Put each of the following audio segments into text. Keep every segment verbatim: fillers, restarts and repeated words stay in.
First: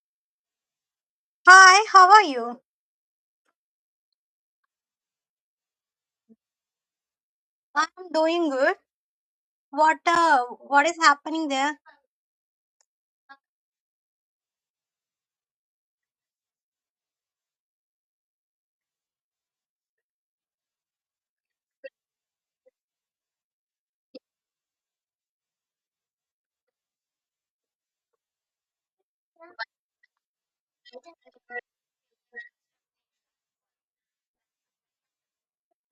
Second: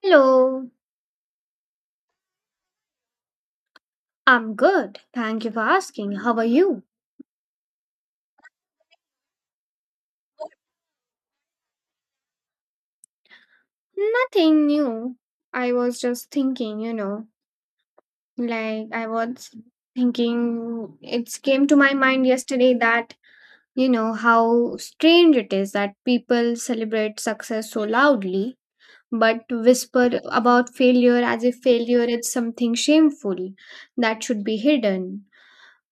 Hello, Hi, how are you? I'm good. Thank you for asking. How are you? I'm doing good. What uh, what is happening there? Nothing new. I was just thinking, you know, like I was thinking, it came to my mind yesterday that, you know, how strange it is that people celebrate success so loudly, but whisper about failure as if failure is something shameful that should be hidden.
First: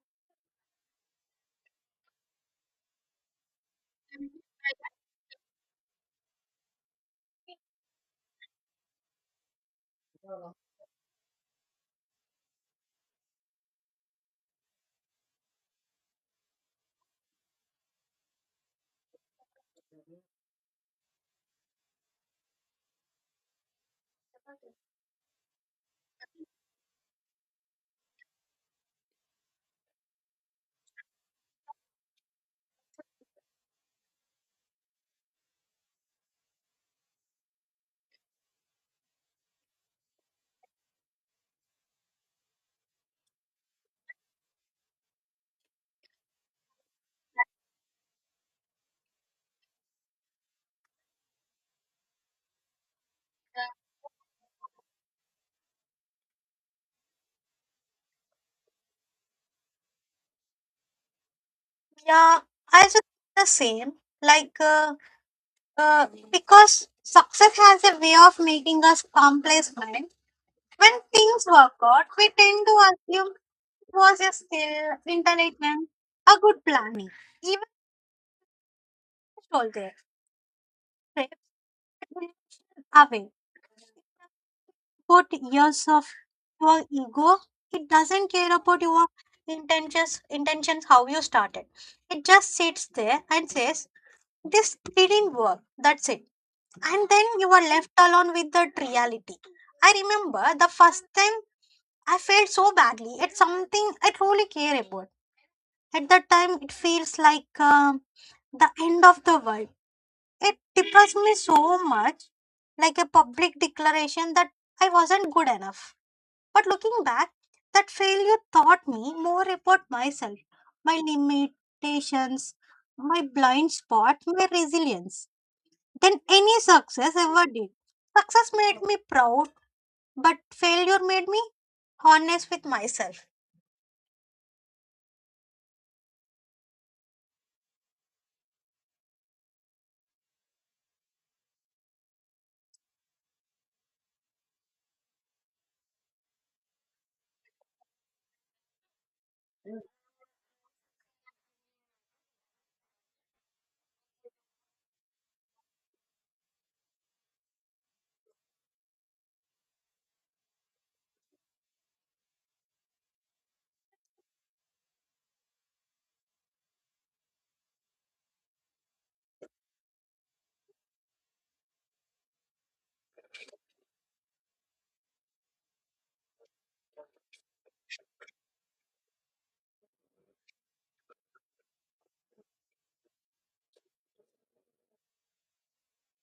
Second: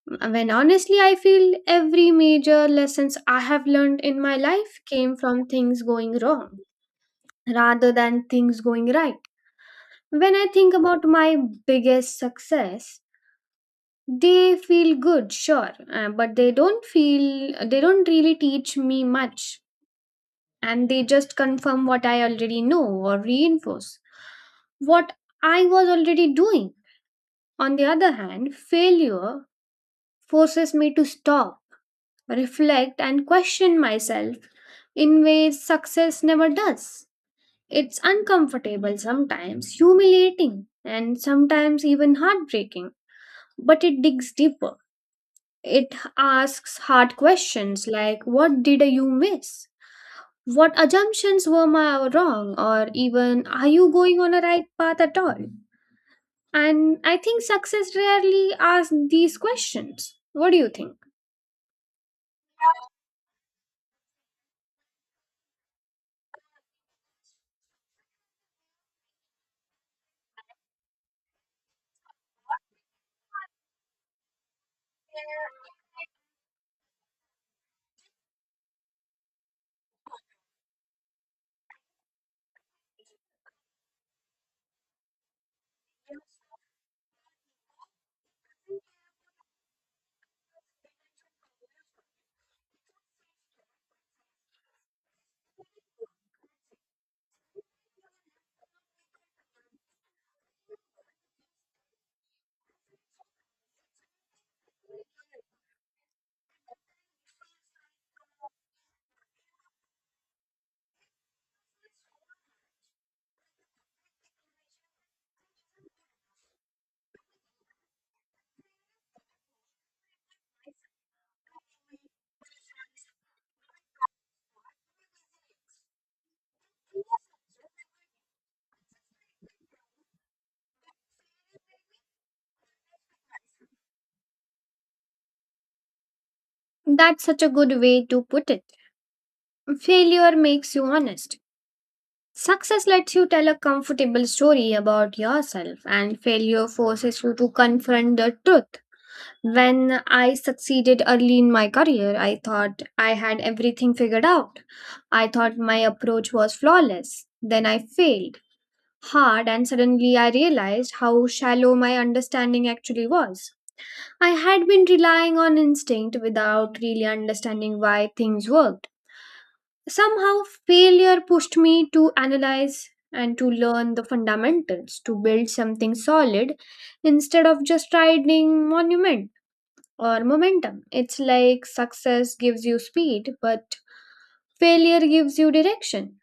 When honestly, I feel every major lessons I have learned in my life came from things going wrong rather than things going right. When I think about my biggest success, they feel good, sure, uh, but they don't feel, they don't really teach me much. And they just confirm what I already know or reinforce what I was already doing. On the other hand, failure forces me to stop reflect, and question myself in ways success never does. It's uncomfortable sometimes, humiliating, and sometimes even heartbreaking, but it digs deeper. It asks hard questions like, what did you miss? What assumptions were my wrong? Or even, are you going on a right path at all? And I think success rarely asks these questions. What do you think? Yeah, I just the same. Like uh, uh, because success has a way of making us complacent. When things work out, we tend to assume it was a still intelligent, a good planning, even soldier away. Put years of your ego, it doesn't care about your intentions intentions, how you started. It just sits there and says this didn't work, that's it. And then you are left alone with that reality. I remember the first time I felt so badly it's something I truly care about. At that time it feels like um, the end of the world. It depressed me so much, like a public declaration that I wasn't good enough. But looking back, that failure taught me more about myself, my limitations, my blind spot, my resilience than any success ever did. Success made me proud, but failure made me honest with myself. That's such a good way to put it. Failure makes you honest. Success lets you tell a comfortable story about yourself, and failure forces you to confront the truth. When I succeeded early in my career, I thought I had everything figured out. I thought my approach was flawless. Then I failed hard, and suddenly I realized how shallow my understanding actually was. I had been relying on instinct without really understanding why things worked. Somehow, failure pushed me to analyze and to learn the fundamentals, to build something solid instead of just riding monument or momentum. It's like success gives you speed, but failure gives you direction.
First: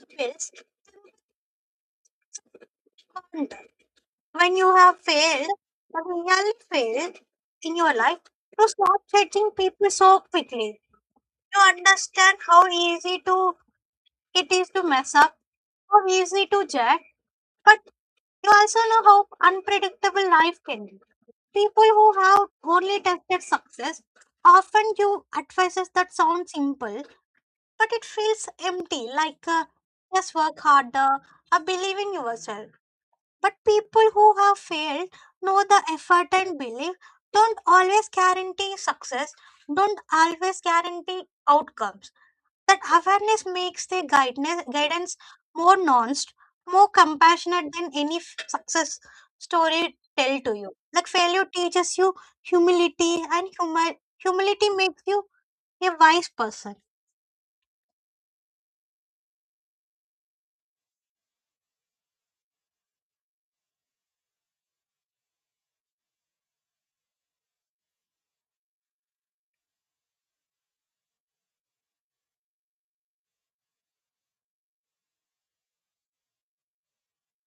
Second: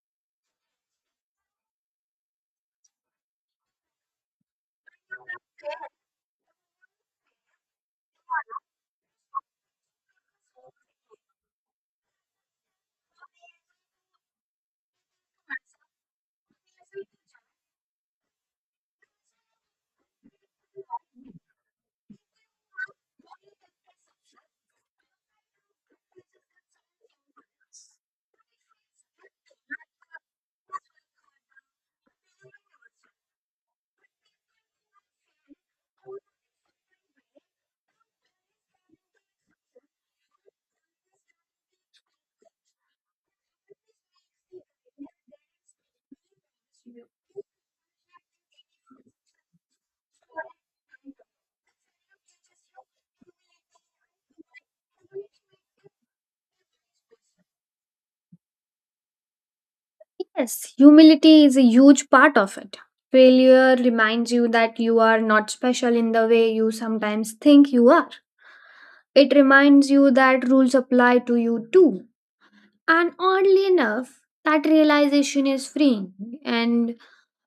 It feels harder. When you have failed, when you really failed in your life, you stop judging people so quickly. You understand how easy to it is to mess up, how easy to judge, but you also know how unpredictable life can be. People who have only tested success often give advices that sound simple, but it feels empty, like uh, just work harder or believe in yourself. But people who have failed know the effort and belief don't always guarantee success, don't always guarantee outcomes. That awareness makes the guidance, guidance more nuanced, more compassionate than any f- success story tell to you. Like failure teaches you humility, and humi- humility makes you a wise person. Yes, humility is a huge part of it. Failure reminds you that you are not special in the way you sometimes think you are. It reminds you that rules apply to you too. And oddly enough, that realization is freeing. And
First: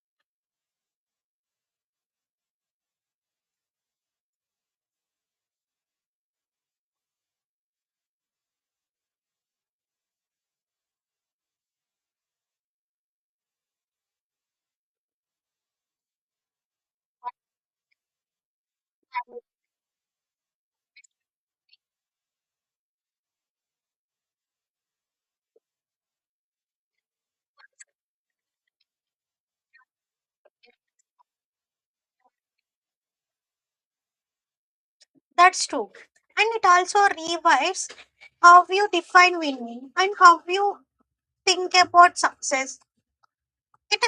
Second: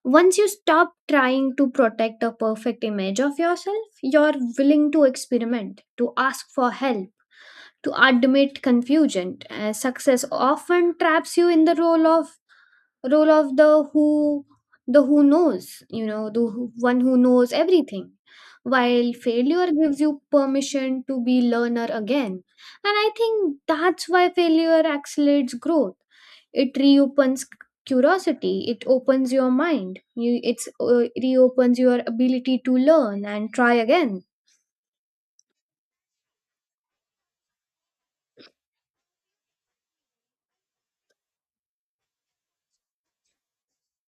once you stop trying to protect a perfect image of yourself, you're willing to experiment, to ask for help, to admit confusion. Uh, success often traps you in the role of role of the who the who knows you know the who- one who knows everything, while failure gives you permission to be learner again. And I think that's why failure accelerates growth. It reopens c- curiosity, it opens your mind, you it's uh, reopens your ability to learn and try again. That's true. And it also revives how you define winning and how you think about success. It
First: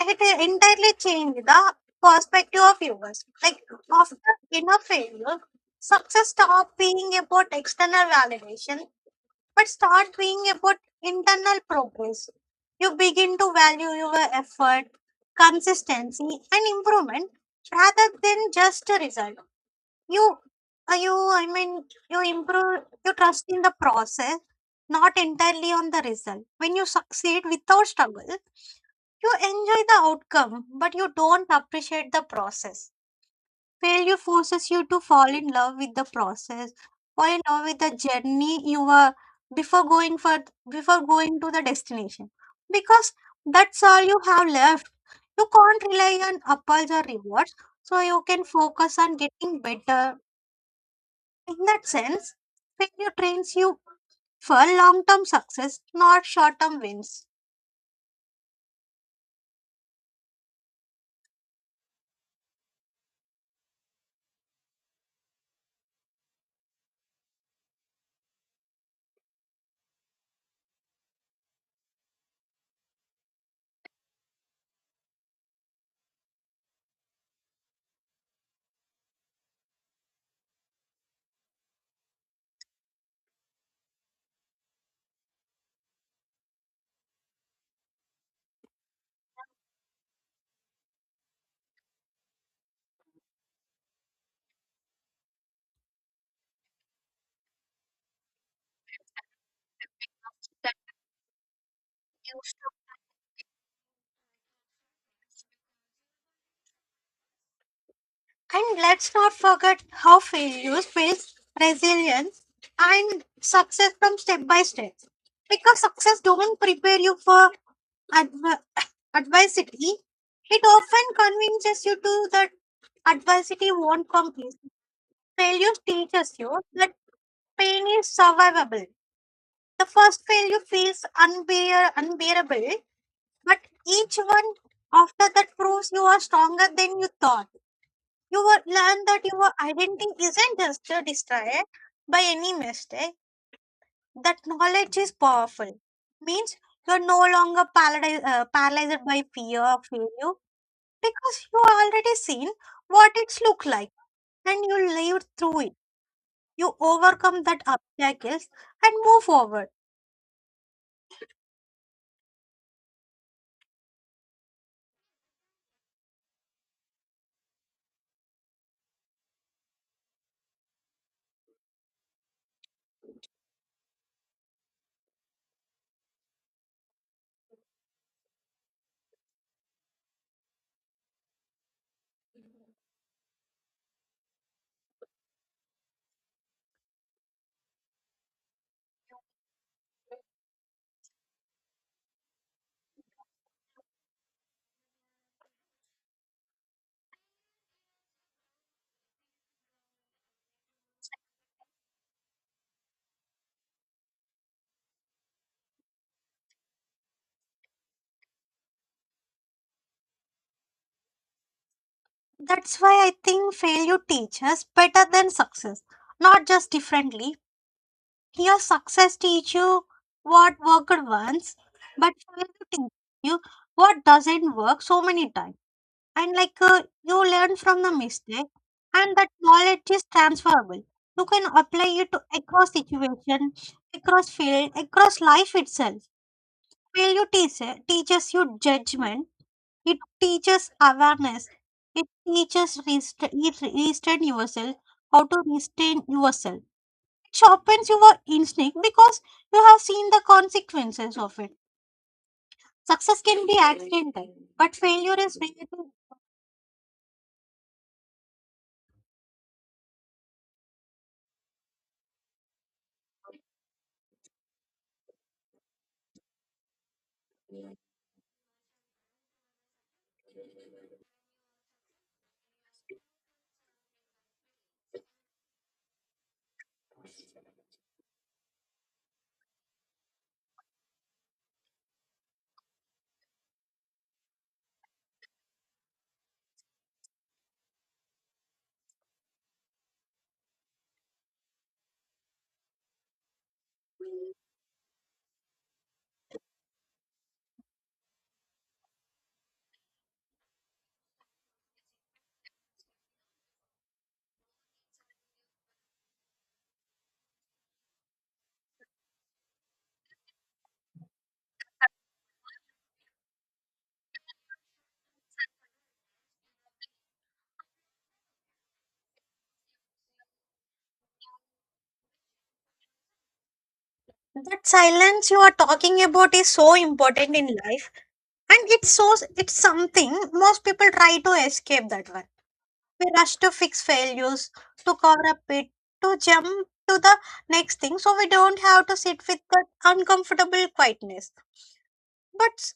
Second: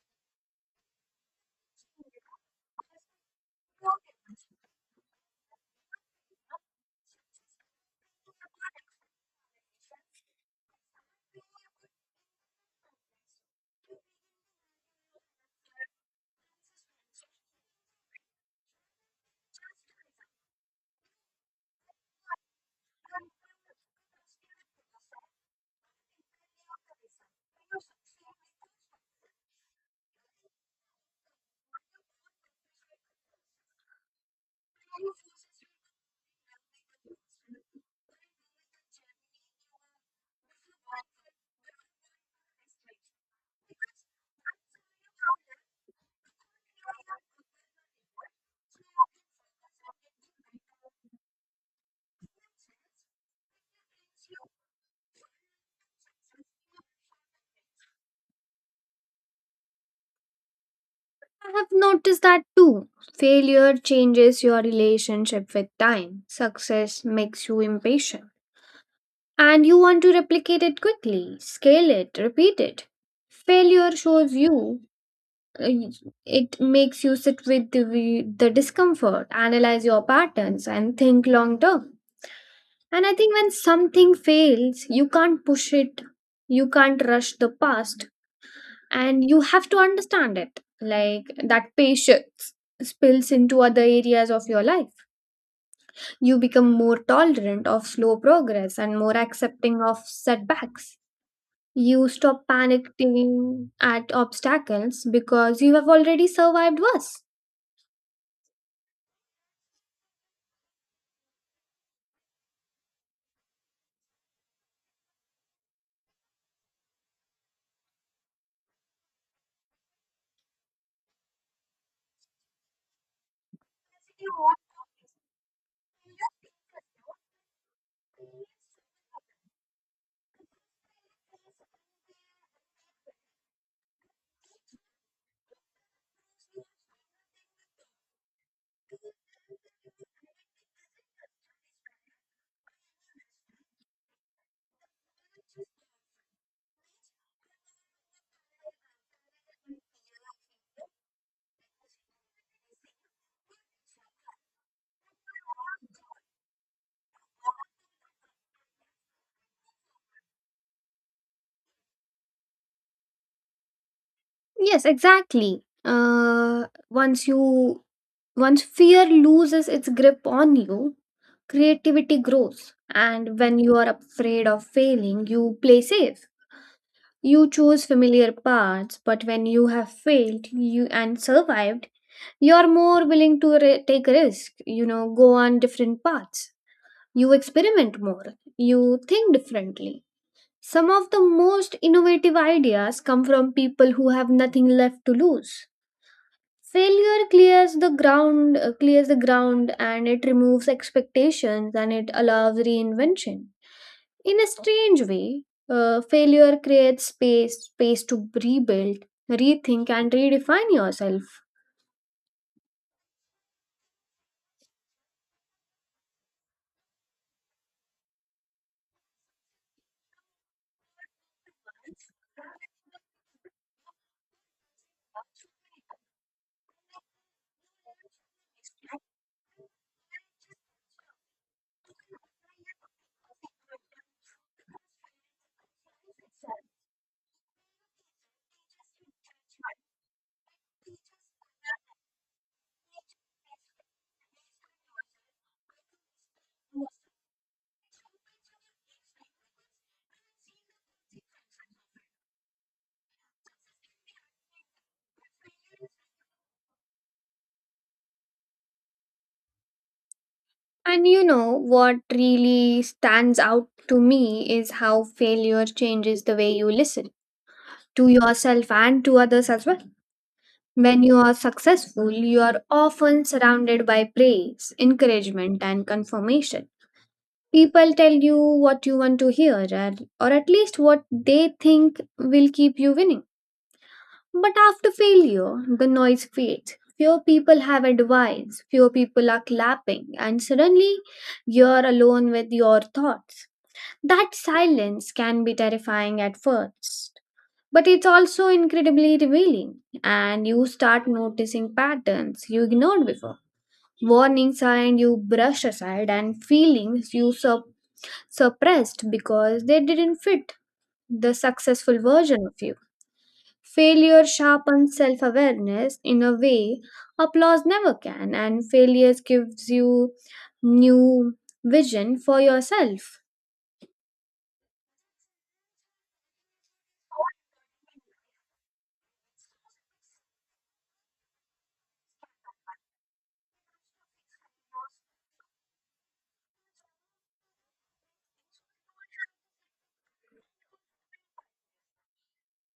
it entirely changed the perspective of viewers. Like after inner failure, success stopped being about external validation, but start being about internal progress. You begin to value your effort, consistency, and improvement rather than just a result. You, uh, you, I mean, you improve. You trust in the process, not entirely on the result. When you succeed without struggle, you enjoy the outcome, but you don't appreciate the process. Failure forces you to fall in love with the process, fall in love with the journey you were before going for before going to the destination. Because that's all you have left. You can't rely on apples or rewards, so you can focus on getting better. In that sense, failure trains you for long-term success, not short-term wins. I have noticed that too. Failure changes your relationship with time. Success makes you impatient. And you want to replicate it quickly, scale it, repeat it. Failure shows you, uh, it makes you sit with the, the discomfort, analyze your patterns, and think long term. And I think when something fails, you can't push it, you can't rush the past, and you have to understand it. Like that patience spills into other areas of your life. You become more tolerant of slow progress and more accepting of setbacks. You stop panicking at obstacles because you have already survived worse. And let's not forget how failures builds resilience and success from step by step. Because success don't prepare you for adver- adversity, it often convinces you to that adversity won't come easy. Failure teaches you that pain is survivable. The first failure feels unbear- unbearable, but each one after that proves you are stronger than you thought. You will learn that your identity isn't just uh, destroyed by any mistake. That knowledge is powerful. Means you're no longer paralyzed, uh, paralyzed by fear of failure because you already seen what it's look like and you lived through it. You overcome that obstacles and move forward. Yes, exactly. Uh, once you once fear loses its grip on you, creativity grows. And when you are afraid of failing, you play safe. You choose familiar paths, but when you have failed you and survived, you're more willing to ri- take risk, you know, go on different paths. You experiment more, you think differently. Some of the most innovative ideas come from people who have nothing left to lose. Failure clears the ground, uh, clears the ground and it removes expectations and it allows reinvention. In a strange way, uh, failure creates space, space to rebuild, rethink and redefine yourself. That's why I think failure teaches better than success, not just differently. Your success teach you what worked once, but failure teach you what doesn't work so many times. And like uh, you learn from the mistake, and that knowledge is transferable. You can apply it to across situation, across field, across life itself. Failure teach, teaches you judgment. It teaches awareness. It teaches rest- it restrain yourself, how to restrain yourself. It sharpens your instinct because you have seen the consequences of it. Success can be accidental, but failure is rare. And you know what really stands out to me is how failure changes the way you listen to yourself and to others as well. When you are successful, you are often surrounded by praise, encouragement, and confirmation. People tell you what you want to hear, or, or at least what they think will keep you winning. But after failure, the noise fades. Fewer people have advice, fewer people are clapping, and suddenly you're alone with your thoughts. That silence can be terrifying at first, but it's also incredibly revealing, and you start noticing patterns you ignored before. Warnings and you brushed aside, and feelings you sup- suppressed because they didn't fit the successful version of you. Failure sharpens self awareness in a way applause never can, and failures gives you new vision for yourself. That silence you are talking about is so important in life, and it's so it's something most people try to escape that one. We rush to fix failures, to cover up it, to jump to the next thing, so we don't have to sit with that uncomfortable quietness. But s-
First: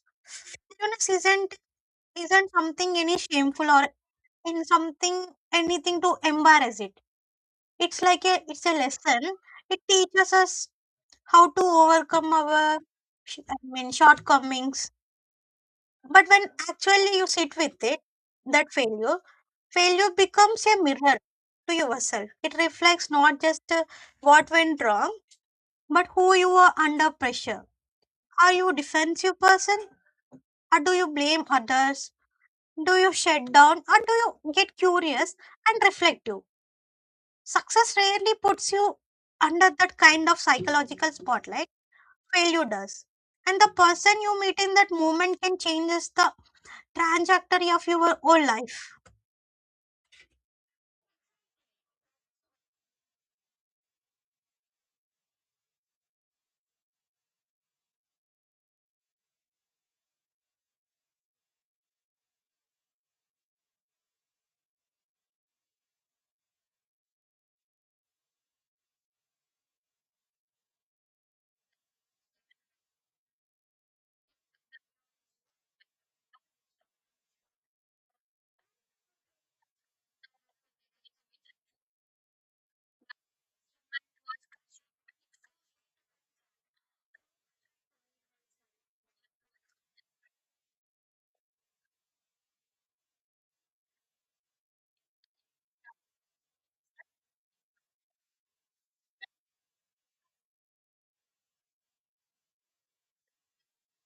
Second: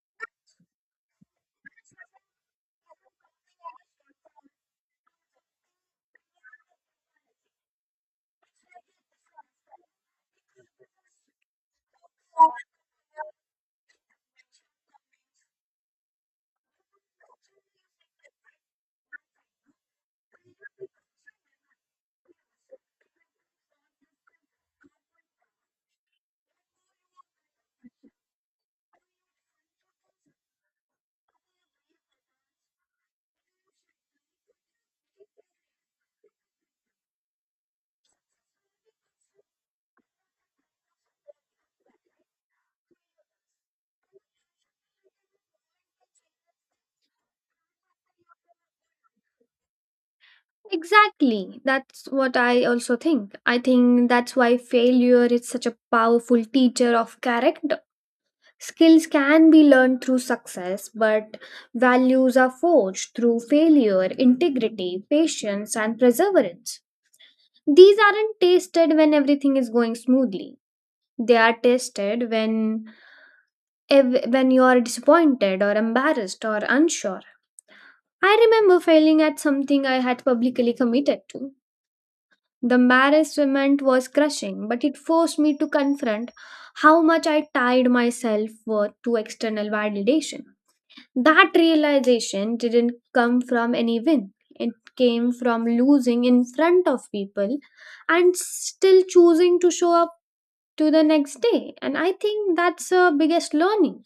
Fairness isn't isn't something any shameful or and something anything to embarrass it. It's like a it's a lesson. It teaches us how to overcome our sh- i mean shortcomings. But when actually you sit with it, that failure failure becomes a mirror to yourself. It reflects not just uh, what went wrong, but who you are under pressure. Are you a defensive person or do you blame others? Do you shut down or do you get curious and reflective? Success rarely puts you under that kind of psychological spotlight, failure does. And the person you meet in that moment can change the trajectory of your whole life. Exactly. That's what I also think. I think that's why failure is such a powerful teacher of character. Skills can be learned through success, but values are forged through failure, integrity, patience, and perseverance. These aren't tested when everything is going smoothly. They are tested when ev- when you are disappointed or embarrassed or unsure. I remember failing at something I had publicly committed to. The embarrassment was crushing, but it forced me to confront how much I tied myself worth to external validation. That realization didn't come from any win. It came from losing in front of people and still choosing to show up to the next day. And I think that's the biggest learning.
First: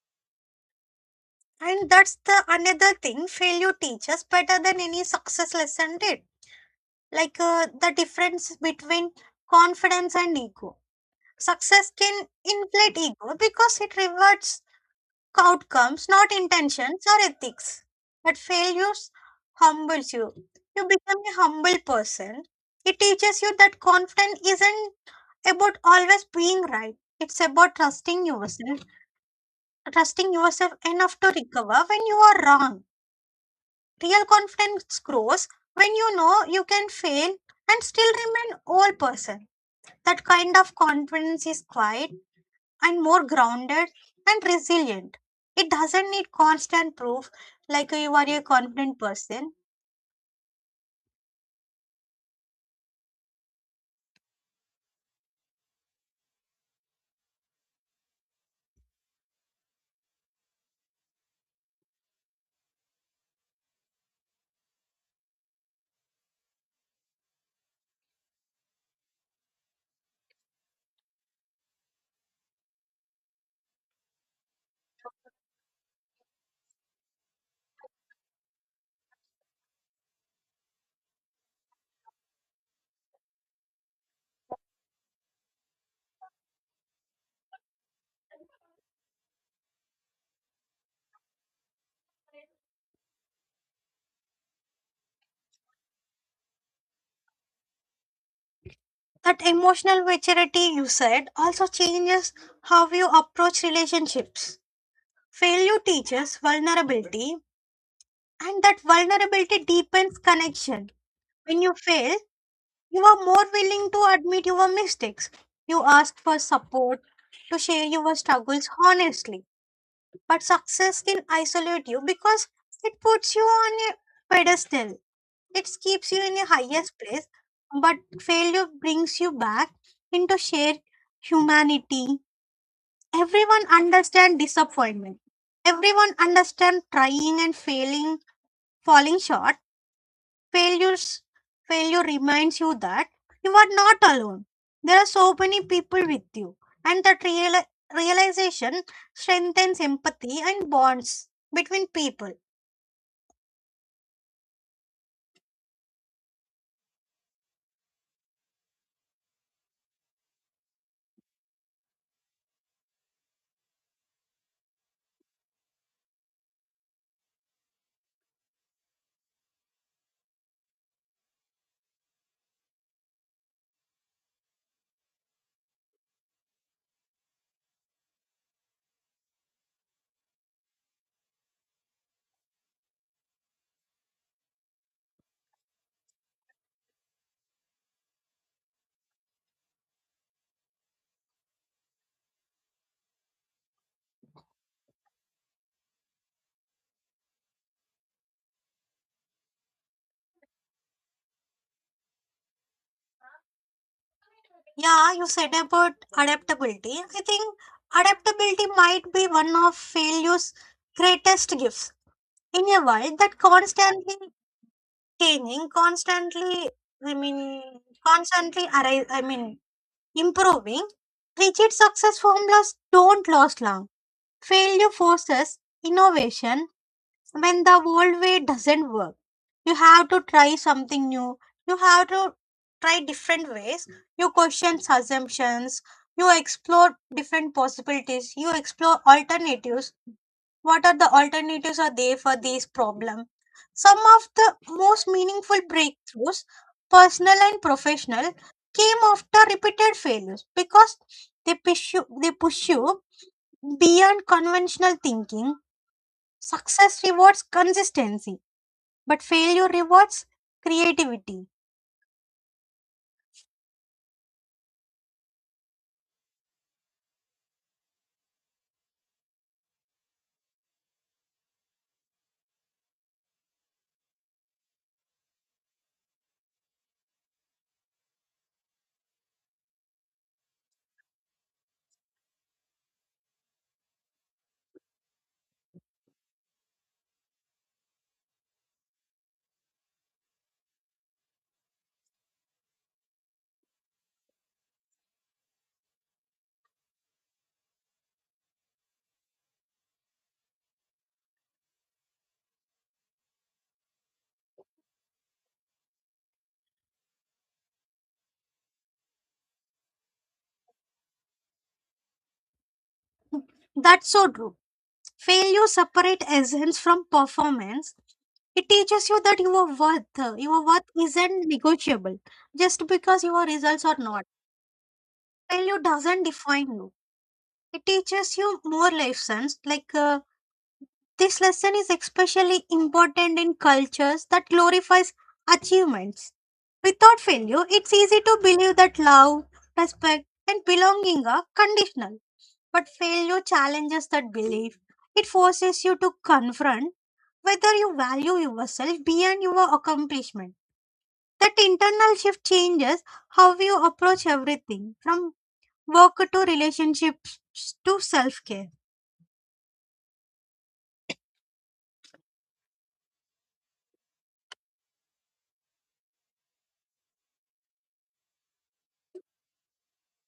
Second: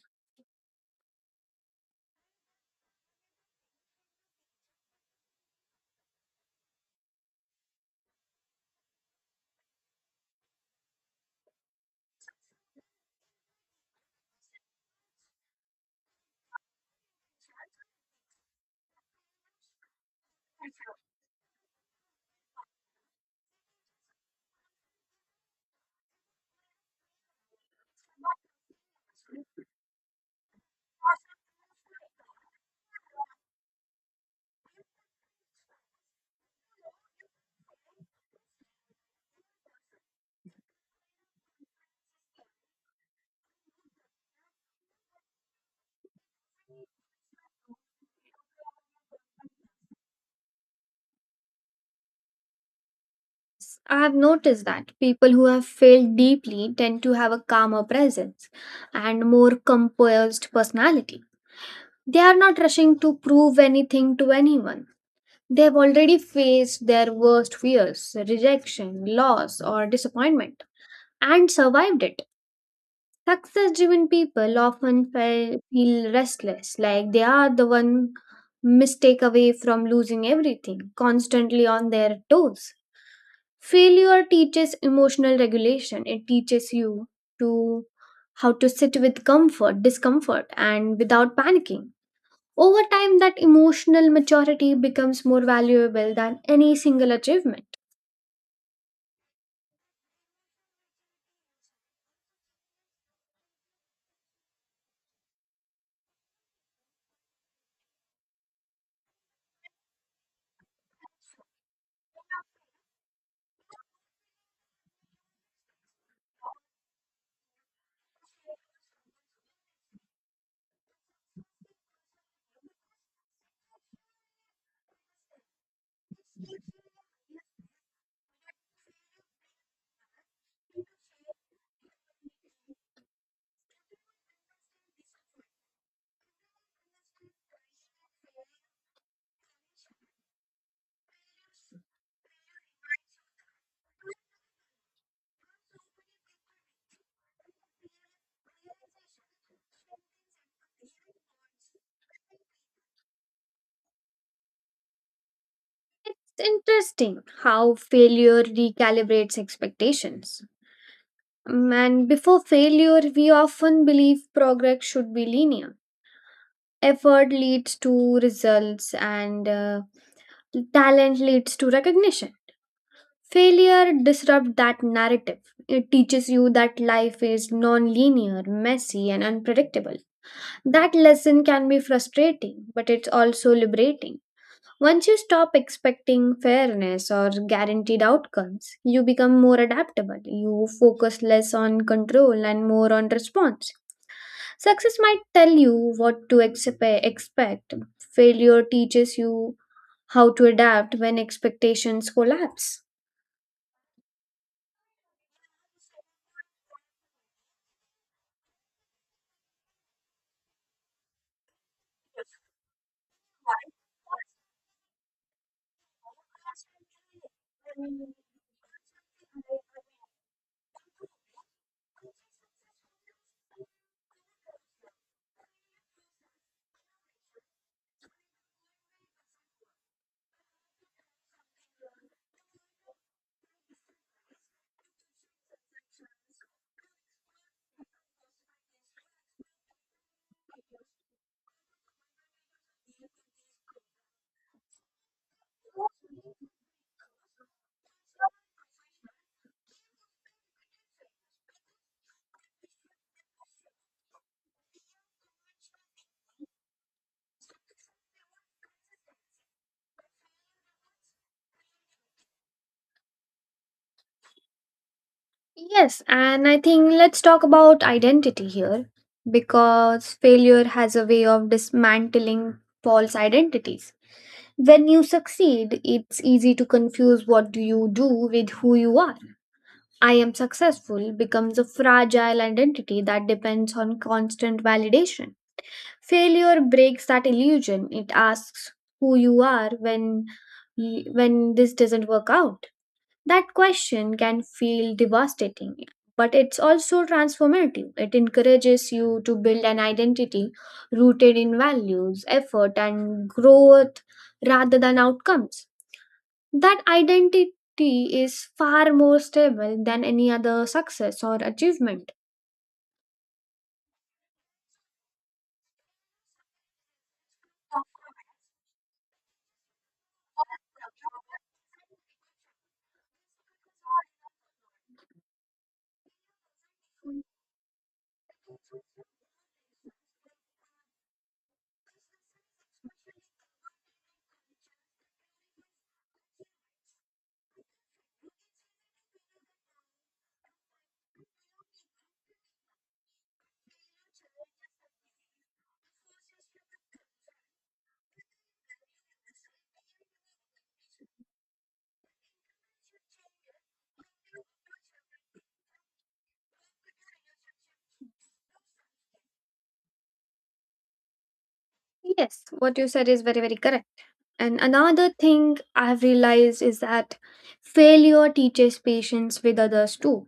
And that's the another thing failure teaches better than any success lesson did. Like uh, the difference between confidence and ego. Success can inflate ego because it rewards outcomes, not intentions or ethics. But failures humbles you. You become a humble person. It teaches you that confidence isn't about always being right. It's about trusting yourself, trusting yourself enough to recover when you are wrong. Real confidence grows when you know you can fail and still remain whole person. That kind of confidence is quiet and more grounded and resilient. It doesn't need constant proof like you are a confident person. I have noticed that people who have failed deeply tend to have a calmer presence and more composed personality. They are not rushing to prove anything to anyone. They have already faced their worst fears, rejection, loss, or disappointment, and survived it. Success driven people often fe- feel restless, like they are the one mistake away from losing everything, constantly on their toes. Failure teaches emotional regulation, it teaches you to how to sit with comfort, discomfort, and without panicking. Over time, that emotional maturity becomes more valuable than any single achievement. That emotional maturity you said also changes how you approach relationships. Failure teaches vulnerability, and that vulnerability deepens connection. When you fail, you are more willing to admit your mistakes. You ask for support to share your struggles honestly. But success can isolate you because it puts you on a pedestal. It keeps you in a highest place, but failure brings you back into shared humanity. Everyone understands disappointment. Everyone understands trying and failing, falling short. Failures, Failure reminds you that you are not alone. There are so many people with you, and that real, realization strengthens empathy and bonds between people. It's interesting how failure recalibrates expectations. Um, And before failure, we often believe progress should be linear. Effort leads to results, and uh, talent leads to recognition. Failure disrupts that narrative. It teaches you that life is non linear, messy, and unpredictable. That lesson can be frustrating, but it's also liberating. Once you stop expecting fairness or guaranteed outcomes, you become more adaptable. You focus less on control and more on response. Success might tell you what to expe- expect, failure teaches you how to adapt when expectations collapse. Yeah, you said about adaptability. I think adaptability might be one of failure's greatest gifts. In a world that constantly changing, constantly, I mean, constantly, arri- I mean, improving, rigid success formulas don't last long. Failure forces innovation when the old way doesn't work. You have to try something new. You have to try different ways. You question assumptions. You explore different possibilities. You explore alternatives. What are the alternatives are there for this problem? Some of the most meaningful breakthroughs, personal and professional, came after repeated failures because they push you, they push you beyond conventional thinking. Success rewards consistency, but failure rewards creativity. Yes, and I think let's talk about identity here because failure has a way of dismantling false identities. When you succeed, it's easy to confuse what do you do with who you are. I am successful becomes a fragile identity that depends on constant validation. Failure breaks that illusion. It asks who you are when y- when this doesn't work out. That question can feel devastating, but it's also transformative. It encourages you to build an identity rooted in values, effort and growth rather than outcomes. That identity is far more stable than any other success or achievement. That's so true. Failure separates essence from performance. It teaches you that your worth, uh, your worth isn't negotiable just because your results are not. Failure doesn't define you. It teaches you more lessons like uh, This lesson is especially important in cultures that glorifies achievements. Without failure, it's easy to believe that love, respect, and belonging are conditional. But failure challenges that belief. It forces you to confront whether you value yourself beyond your accomplishment. That internal shift changes how you approach everything from work to relationships to self care. Yes, what you said is very, very correct. And another thing I've realized is that failure teaches patience with others too.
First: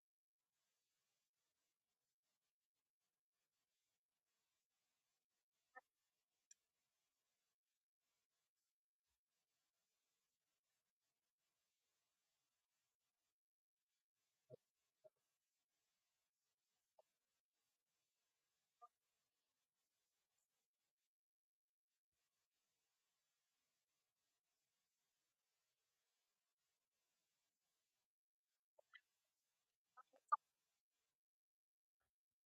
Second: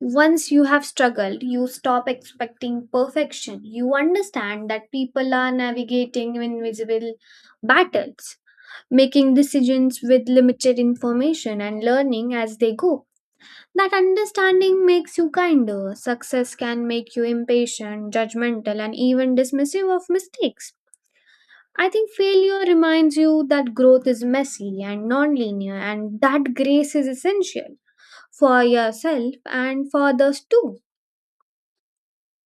Once you have struggled, you stop expecting perfection. You understand that people are navigating invisible battles, making decisions with limited information, and learning as they go. That understanding makes you kinder. Success can make you impatient, judgmental, and even dismissive of mistakes. I think failure reminds you that growth is messy and non-linear, and that grace is essential for yourself and for others too.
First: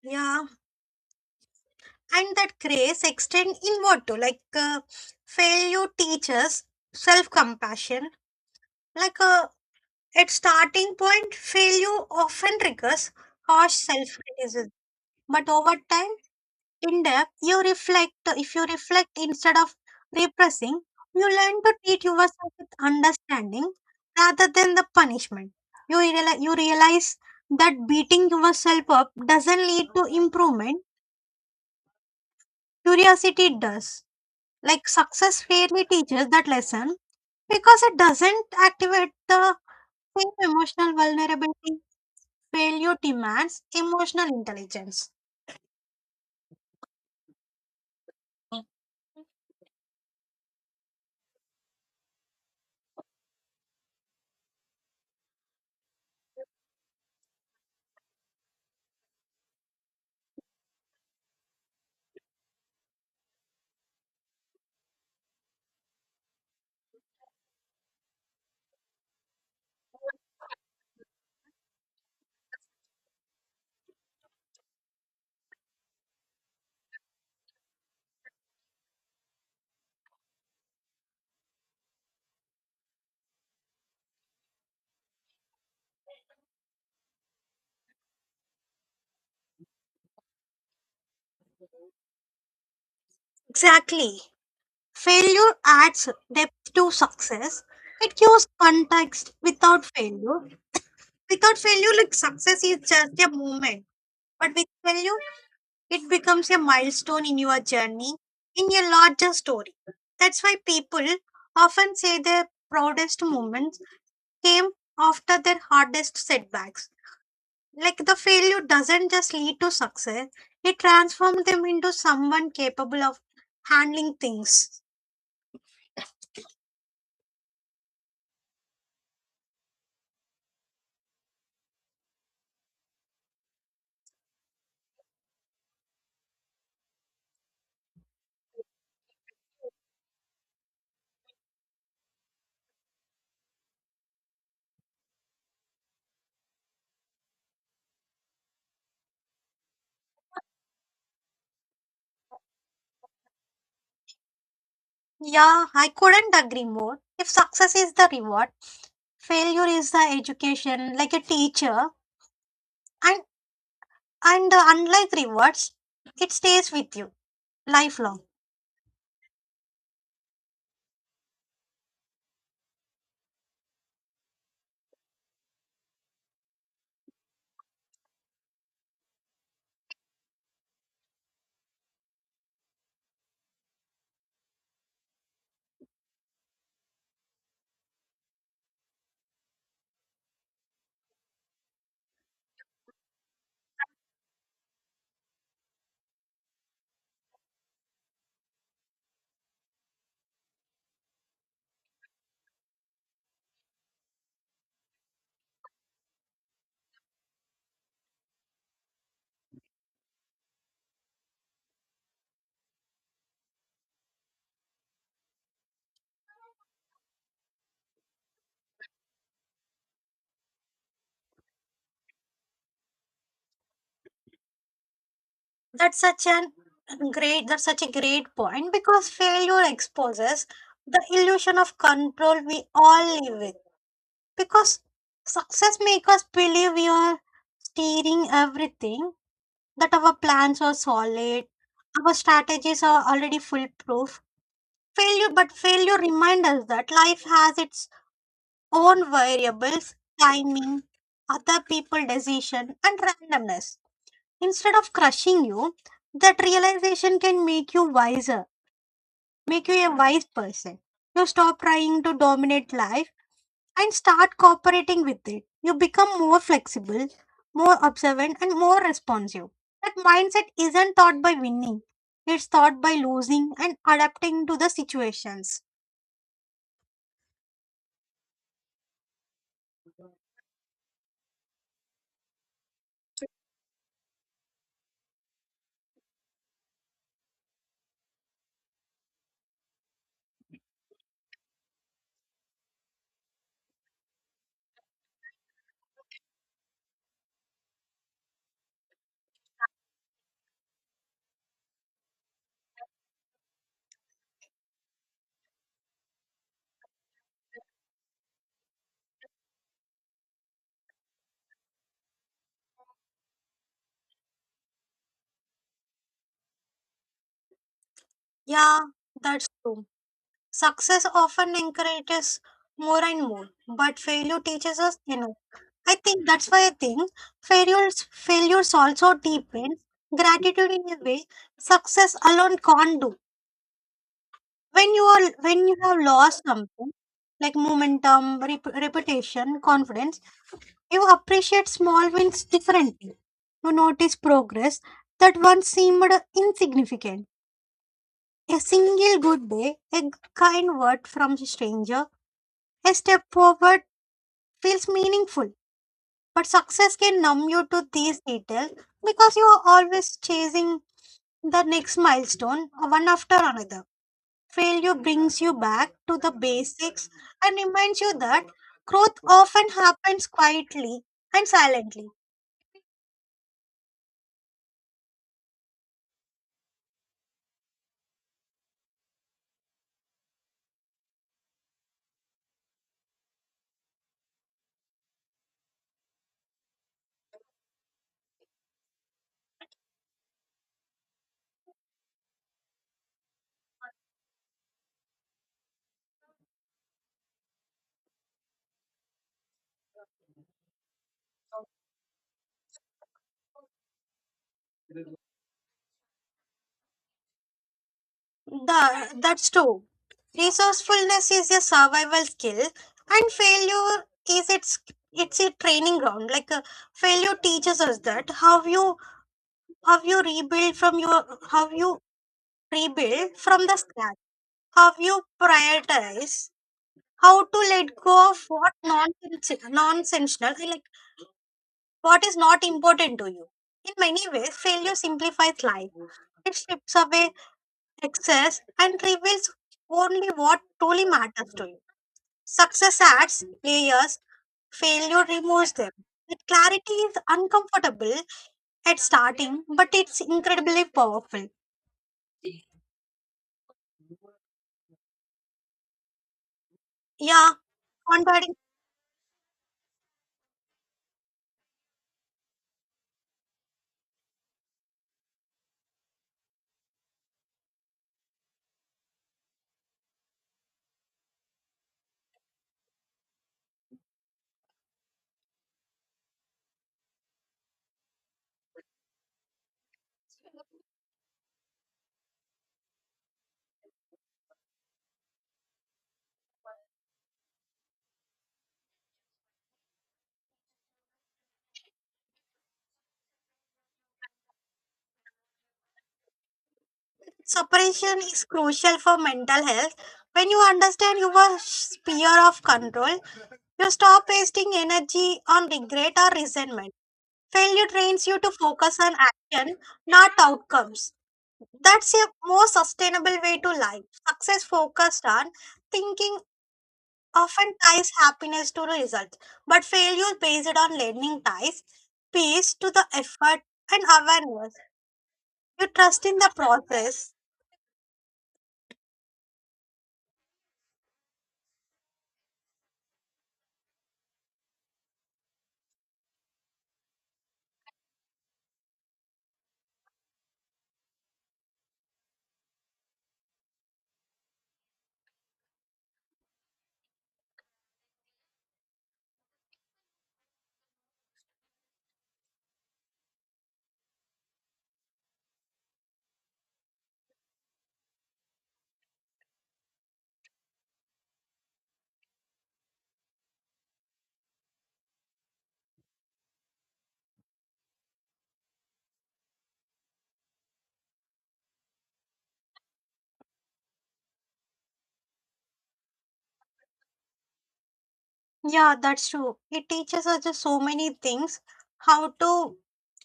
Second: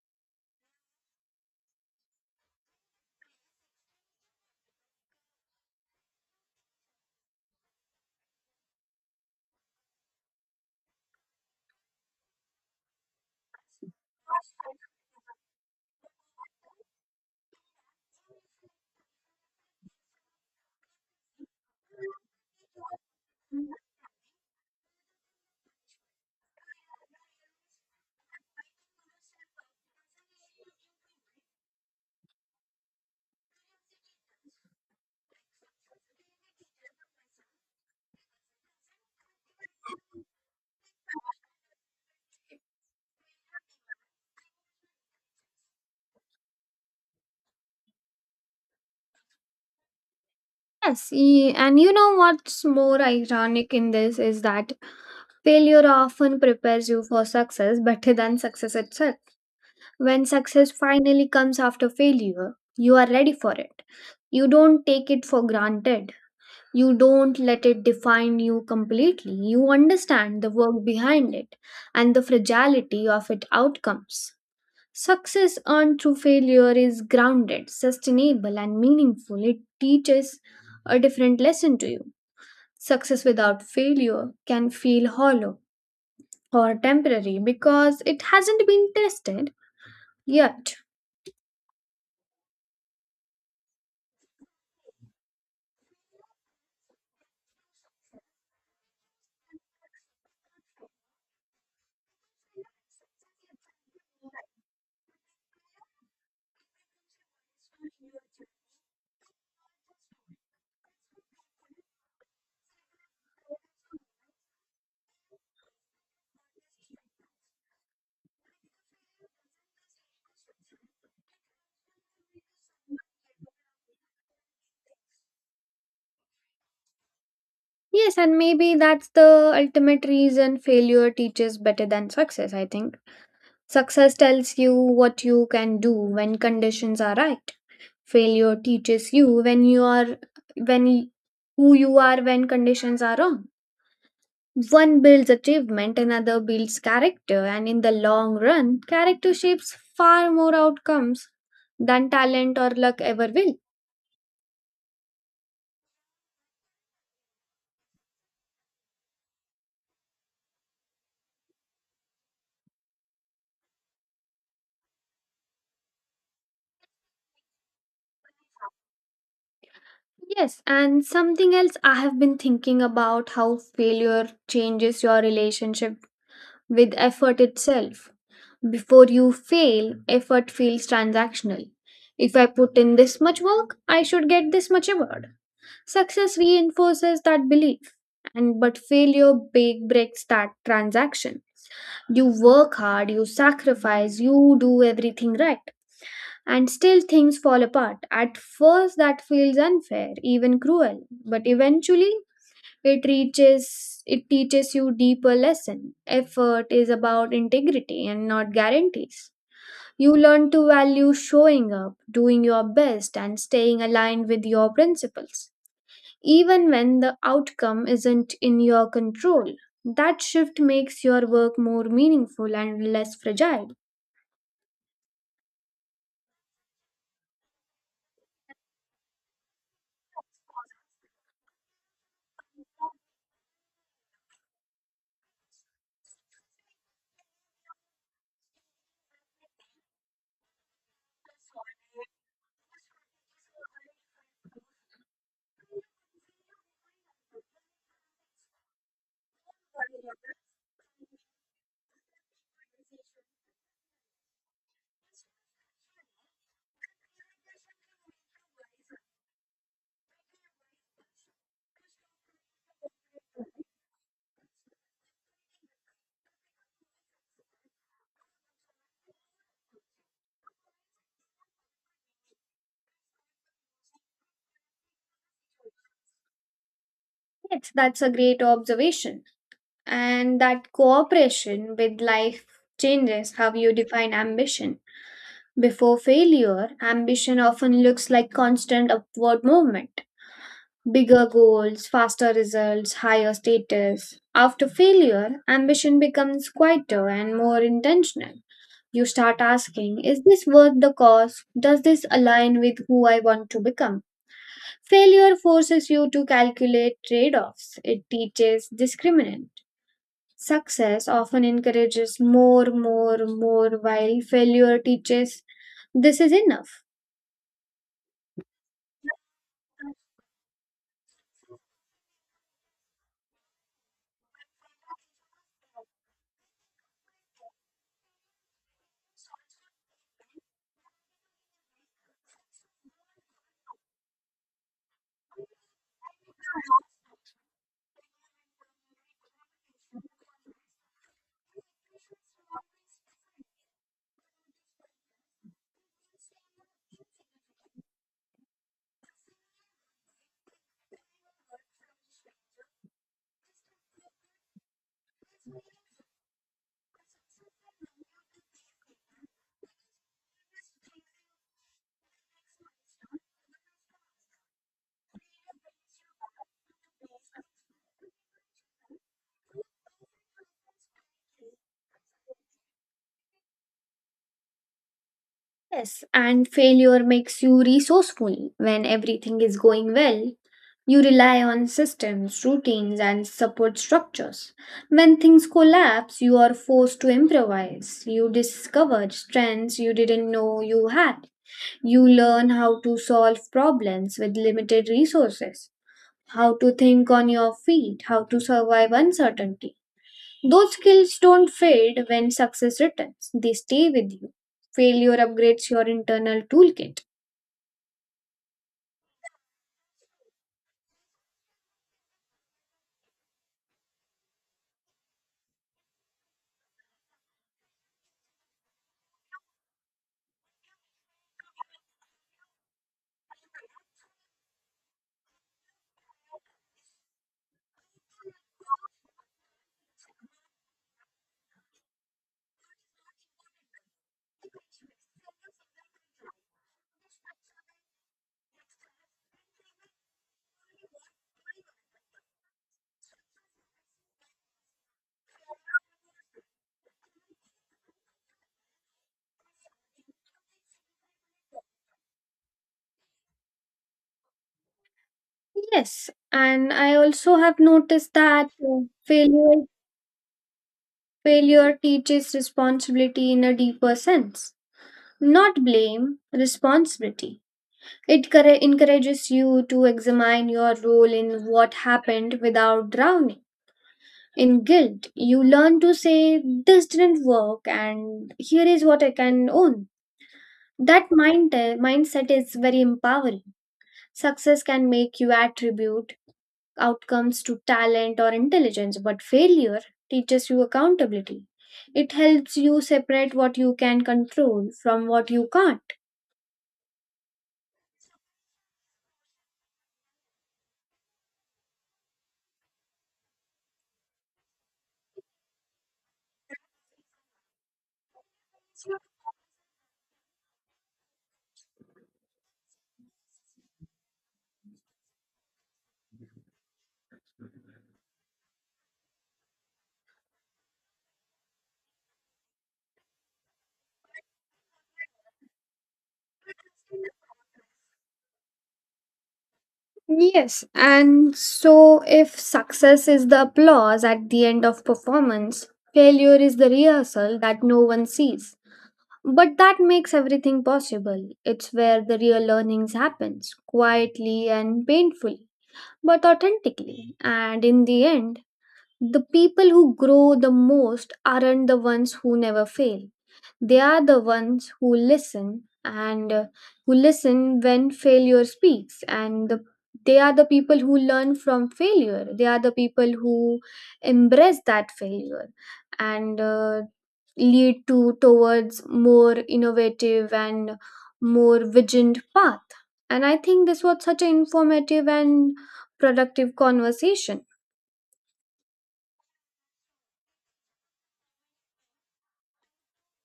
Yeah. And that grace extend inward too, like uh, failure teaches self-compassion. like uh, at starting point, failure often triggers harsh self-criticism, but over time in depth you reflect. If you reflect instead of repressing, you learn to treat yourself with understanding rather than the punishment. You realize, you realize that beating yourself up doesn't lead to improvement, curiosity does. Like success rarely teaches that lesson because it doesn't activate the same emotional vulnerability. Failure demands emotional intelligence. Yes, y- and you know what's more ironic in this is that failure often prepares you for success better than success itself. When success finally comes after failure, you are ready for it. You don't take it for granted. You don't let it define you completely. You understand the work behind it and the fragility of its outcomes. Success earned through failure is grounded, sustainable, and meaningful. It teaches a different lesson to you. Success without failure can feel hollow or temporary because it hasn't been tested yet. Exactly. Failure adds depth to success. It gives context without failure. Without failure, like success is just a moment. But with failure, it becomes a milestone in your journey, in your larger story. That's why people often say their proudest moments came after their hardest setbacks. Like the failure doesn't just lead to success, it transforms them into someone capable of handling things. Yes, and maybe that's the ultimate reason failure teaches better than success, I think. Success tells you what you can do when conditions are right. Failure teaches you when you are when y- who you are when conditions are wrong. One builds achievement, another builds character, and in the long run, character shapes far more outcomes than talent or luck ever will. Yeah, I couldn't agree more. If success is the reward, failure is the education, like a teacher, and and uh, unlike rewards, it stays with you lifelong. Yes, and something else I have been thinking about how failure changes your relationship with effort itself. Before you fail, effort feels transactional. If I put in this much work, I should get this much reward. Success reinforces that belief. And but failure big breaks that transaction. You work hard, you sacrifice, you do everything right, and still things fall apart. At first that feels unfair, even cruel, but eventually it reaches it teaches you deeper lesson. Effort is about integrity and not guarantees. You learn to value showing up, doing your best, and staying aligned with your principles, even when the outcome isn't in your control. That shift makes your work more meaningful and less fragile. That's such an great that's such a great point because failure exposes the illusion of control we all live with. Because success makes us believe we are steering everything, that our plans are solid, our strategies are already foolproof. Failure, but failure reminds us that life has its own variables, timing, other people decision, and randomness. Instead of crushing you, that realization can make you wiser, make you a wise person. You stop trying to dominate life and start cooperating with it. You become more flexible, more observant, and more responsive. That mindset isn't taught by winning, it's taught by losing and adapting to the situations. Yes, that's a great observation. And that cooperation with life changes how you define ambition. Before failure, ambition often looks like constant upward movement. Bigger goals, faster results, higher status. After failure, ambition becomes quieter and more intentional. You start asking, is this worth the cost? Does this align with who I want to become? Failure forces you to calculate trade offs, it teaches discriminant. Success often encourages more, more, more, while failure teaches this is enough. Yeah, that's true. Success often encourages more and more, but failure teaches us enough. I think that's why I think failures failures also deepen gratitude in a way success alone can't do. When you are when you have lost something like momentum, rep- reputation, confidence, you appreciate small wins differently. You notice progress that once seemed insignificant. A single good day, a kind word from a stranger, a step forward feels meaningful. But success can numb you to these details because you are always chasing the next milestone one after another. Failure brings you back to the basics and reminds you that growth often happens quietly and silently. Yes, and failure makes you resourceful. When everything is going well, you rely on systems, routines, and support structures. When things collapse, you are forced to improvise. You discover strengths you didn't know you had. You learn how to solve problems with limited resources, how to think on your feet, how to survive uncertainty. Those skills don't fade when success returns, they stay with you. Failure upgrades your internal toolkit. The, that's true. Resourcefulness is a survival skill, and failure is its it's a training ground. Like uh, failure teaches us that how you how you rebuild from your how you rebuild from the scratch, how you prioritize, how to let go of what nonsense nonsensical, like what is not important to you. In many ways, failure simplifies life. It strips away excess and reveals only what truly matters to you. Success adds layers, failure removes them. That clarity is uncomfortable at starting, but it's incredibly powerful. Yes, and I also Yeah, have noticed that contrary uh, failure failure teaches responsibility in a deeper sense. Not blame, responsibility. It corre- encourages you to examine your role in what happened without drowning in guilt. You learn to say, this didn't work, and here is what I can own. That mind, mindset is very empowering. Success can make you attribute outcomes to talent or intelligence, but failure teaches you accountability. It helps you separate what you can control from what you can't. separation is crucial for mental health. When you understand your sphere of control, you stop wasting energy on regret or resentment. Failure trains you to focus on action, not outcomes. That's a more sustainable way to life. Success focused on thinking often ties happiness to results, but failure based on learning ties peace to the effort and awareness. You trust in the process. Yes, and so if success is the applause at the end of performance, failure is the rehearsal that no one sees. But that makes everything possible. It's where the real learnings happens, quietly and painfully, but authentically. And in the end, the people who grow the most aren't the ones who never fail. They are the ones who listen and uh, who listen when failure speaks. And the, they are the people who learn from failure. They are the people who embrace that failure. And uh, lead to towards more innovative and more vigilant path. And I think this was such an informative and productive conversation. Yeah, that's true. It teaches us just so many things how to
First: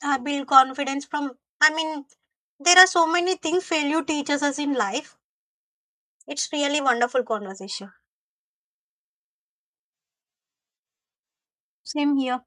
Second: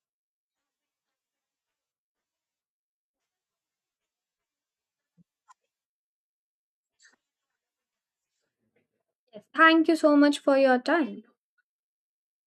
uh, build confidence from. I mean, there are so many things failure teaches us in life. It's really wonderful conversation. Thank you so much for your time. Same here.